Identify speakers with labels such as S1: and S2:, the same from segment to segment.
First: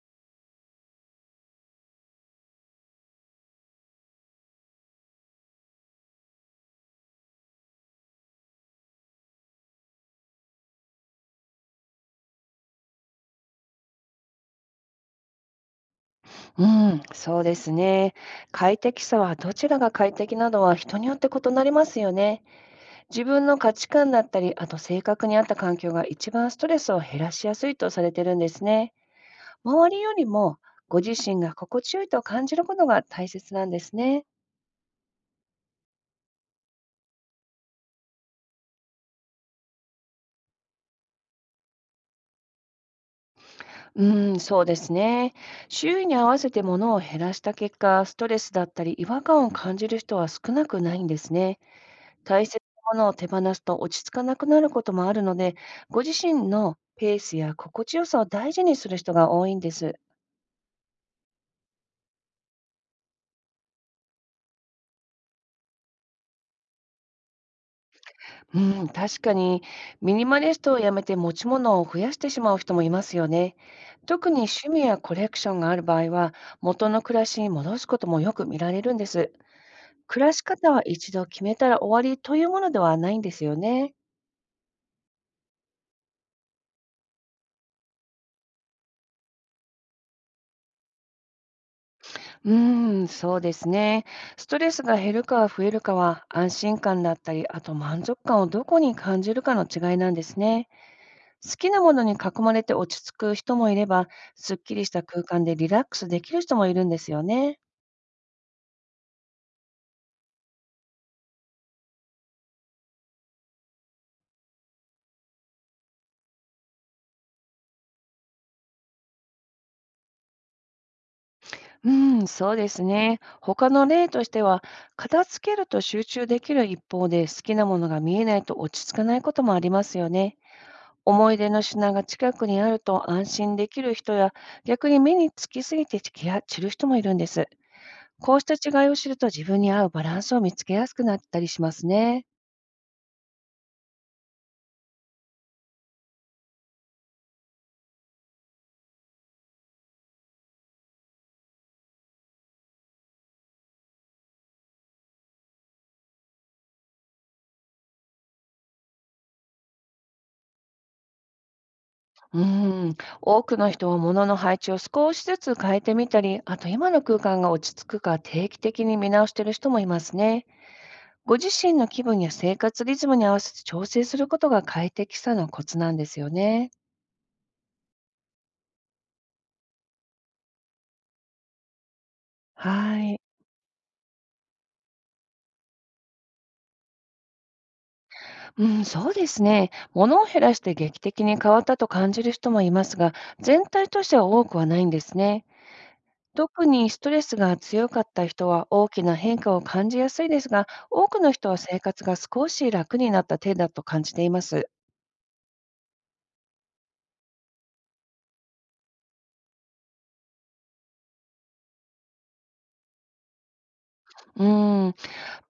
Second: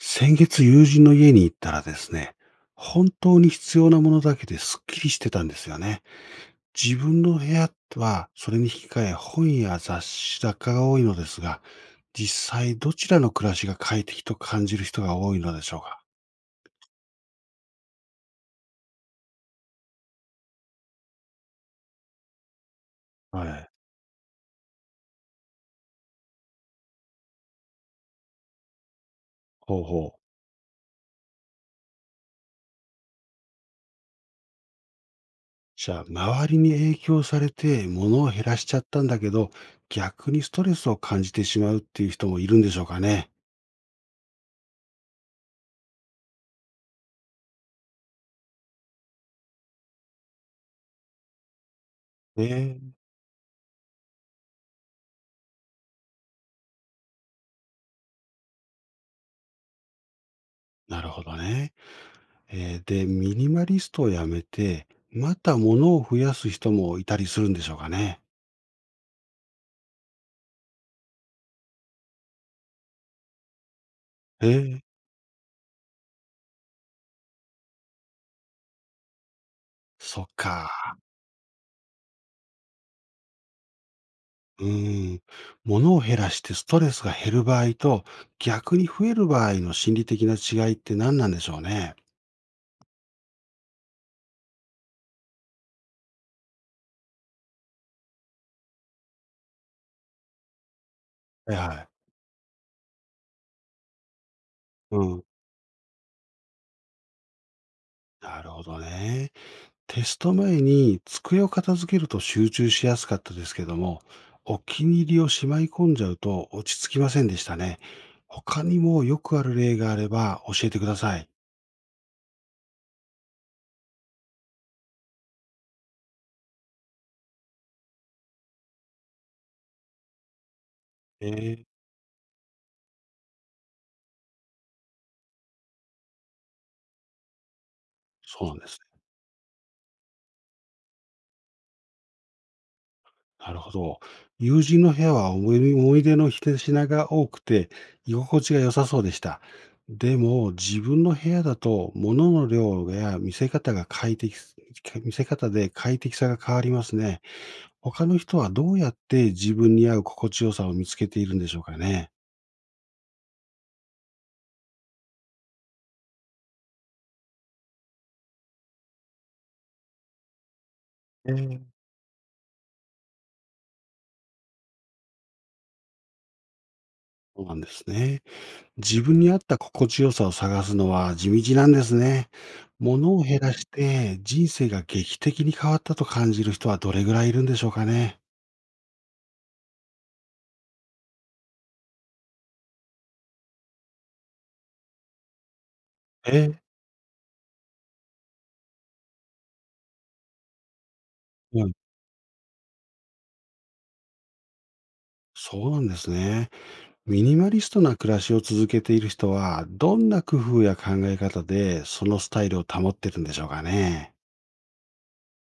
S1: 先月友人の家に行ったらですね、本当に必要なものだけですっきりしてたんですよね。自分の部屋はそれに引き換え本や雑誌雑貨が多いのですが、実際どちらの暮らしが快適と感じる人が多いのでしょうか？
S2: うん、そうですね。快適さはどちらが快適なのは人によって異なりますよね。自分
S1: は
S2: の
S1: い。
S2: 価値観だったり、あと性格に合った環境が一番ストレスを減らしやすいとされてるんですね。
S1: ほう
S2: 周り
S1: ほう。
S2: よりもご自身が心地よいと感じることが大切なんですね。
S1: じゃあ、周りに影響されて物を減らしちゃったんだけど、逆にストレスを感じてしまうっていう人もいるんでしょうかね。
S2: うん、そうですね。周囲に合わせてものを減らした結果、ストレスだったり違和感を感じる人は少なくないんですね。大切
S1: え
S2: な
S1: え。
S2: ものを手放すと落ち着かなくなることもあるので、ご自身のペースや心地よさを大事にする人が多いんです。
S1: なるほどね。で、ミニマリストをやめて、また物を増やす人もいたりするんでしょうかね。
S2: うん、確かにミニマリストをやめて持ち物を増やしてしまう人もいますよね。特に
S1: え
S2: 趣味
S1: え、
S2: やコレクションがある場合は、元の暮らしに戻すこともよく見られるんです。
S1: そ
S2: 暮
S1: っ
S2: らし方は
S1: か。
S2: 一度決めたら終わりというものではないんですよね。
S1: うん。物を減らしてストレスが減る場合と、逆に増える場合の心理的な違いって何なんでしょうね。
S2: うーん、そうですね。ストレスが減るか増えるかは安心感だったり、あと満足感をどこに感じるかの違いなんですね。好
S1: はい
S2: き
S1: は
S2: なも
S1: い。
S2: のに囲まれて落ち着く人もいれば、すっきりした
S1: う
S2: 空
S1: ん。
S2: 間でリラックスできる人もいるんですよね。
S1: なるほどね。テスト前に机を片付けると集中しやすかったですけども、お気に入りをしまい込んじゃうと落ち着きませんでしたね。他にもよくある例があれば教えてください。
S2: うん、そうですね。他の例としては、片付けると集中できる一方で、好きなものが見えないと落ち着かないこともありますよね。
S1: え
S2: 思い出の
S1: え、
S2: 品が近くにあると安心できる人や、逆に目につきすぎて気が散る人もいるんです。こうし
S1: そう
S2: た
S1: なんです
S2: 違いを
S1: ね。
S2: 知ると自分に合うバランスを見つけやすくなったりしますね。
S1: なるほど。友人の部屋は思い出思い出の一品が多くて、居心地が良さそうでした。でも、自分の部屋だと、物の量や見せ方で快適さが変わりますね。他の人はどうやって自分に合う心地よさを見つけているんでしょうかね。
S2: うーん、多くの人は物の配置を少しずつ変えてみたり、あと今の空間が落ち着くか定期的に見直している人もいますね。
S1: え
S2: ご自
S1: え。
S2: 身の気分や生活リズムに合わせて調整することが快適さのコツなんですよね。
S1: そうなんですね。自分に合った心地よさを探すのは地道なんですね。
S2: は
S1: 物
S2: い。
S1: を減らして人生が劇的に変わったと感じる人はどれぐらいいるんでしょうかね。
S2: うん、そうですね。物を減らして劇的に変わったと感じる人もいますが、全体としては多くはないんですね。
S1: え。
S2: 特にストレスが強かった人は大きな変化を感じやすいですが、多くの人は
S1: うん、
S2: 生活が少し楽になった程度だと感じています。
S1: そうなんですね。ミニマリストな暮らしを続けている人は、どんな工夫や考え方でそのスタイルを保ってるんでしょうかね。
S2: うん、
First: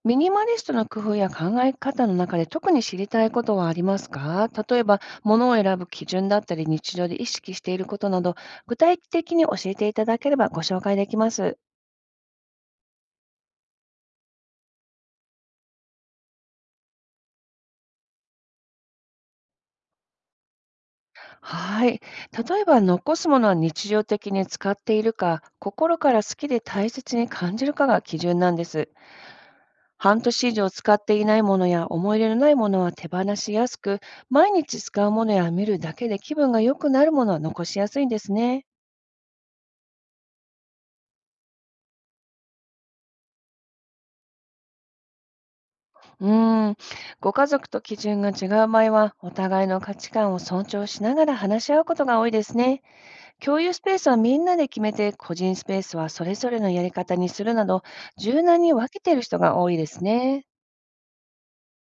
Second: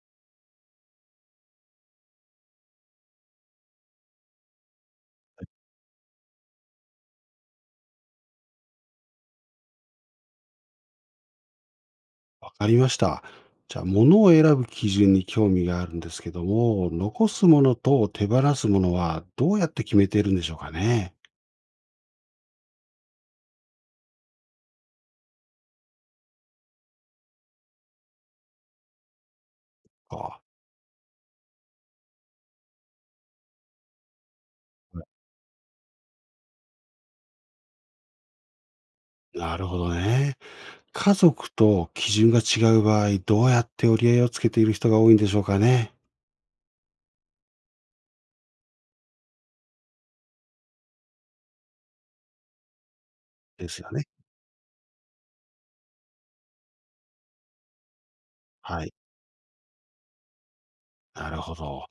S2: ミニマリストの工夫や考え方の中で特に知りたいことはありますか？例えば、物を選ぶ基準だったり、日常で意識していることなど、具体的に教えていただければご紹介できます。
S1: わかりました。じゃあ、物を選ぶ基準に興味があるんですけども、残すものと手放すものはどうやって決めているんでしょうかね。
S2: はい。例えば、残すものは日常的に使っているか、心から好きで大切に感じるかが基準なんです。半
S1: か
S2: 年以上使っていないものや思い入れのないものは手放しやすく、毎日使うものや見るだけで気分が良くなるものは残しやすいんですね。
S1: なるほどね。家族と基準が違う場合、どうやって折り合いをつけている人が多いんでしょうかね。
S2: うーん。ご家族と基準が違う場合は、お互いの価値観を尊重しながら話し合うことが多いですね。共
S1: で
S2: 有
S1: す
S2: ス
S1: よ
S2: ペー
S1: ね。
S2: スはみんなで決めて、個人スペースはそれぞれのやり方にするなど、柔軟に
S1: は
S2: 分
S1: い。
S2: けている人が多いですね。
S1: なるほど。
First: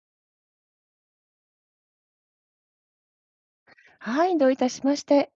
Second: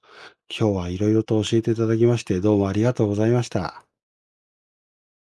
S1: 今日はいろいろと教えていただきまして、どうもありがとうございました。
S2: はい、どういたしまして。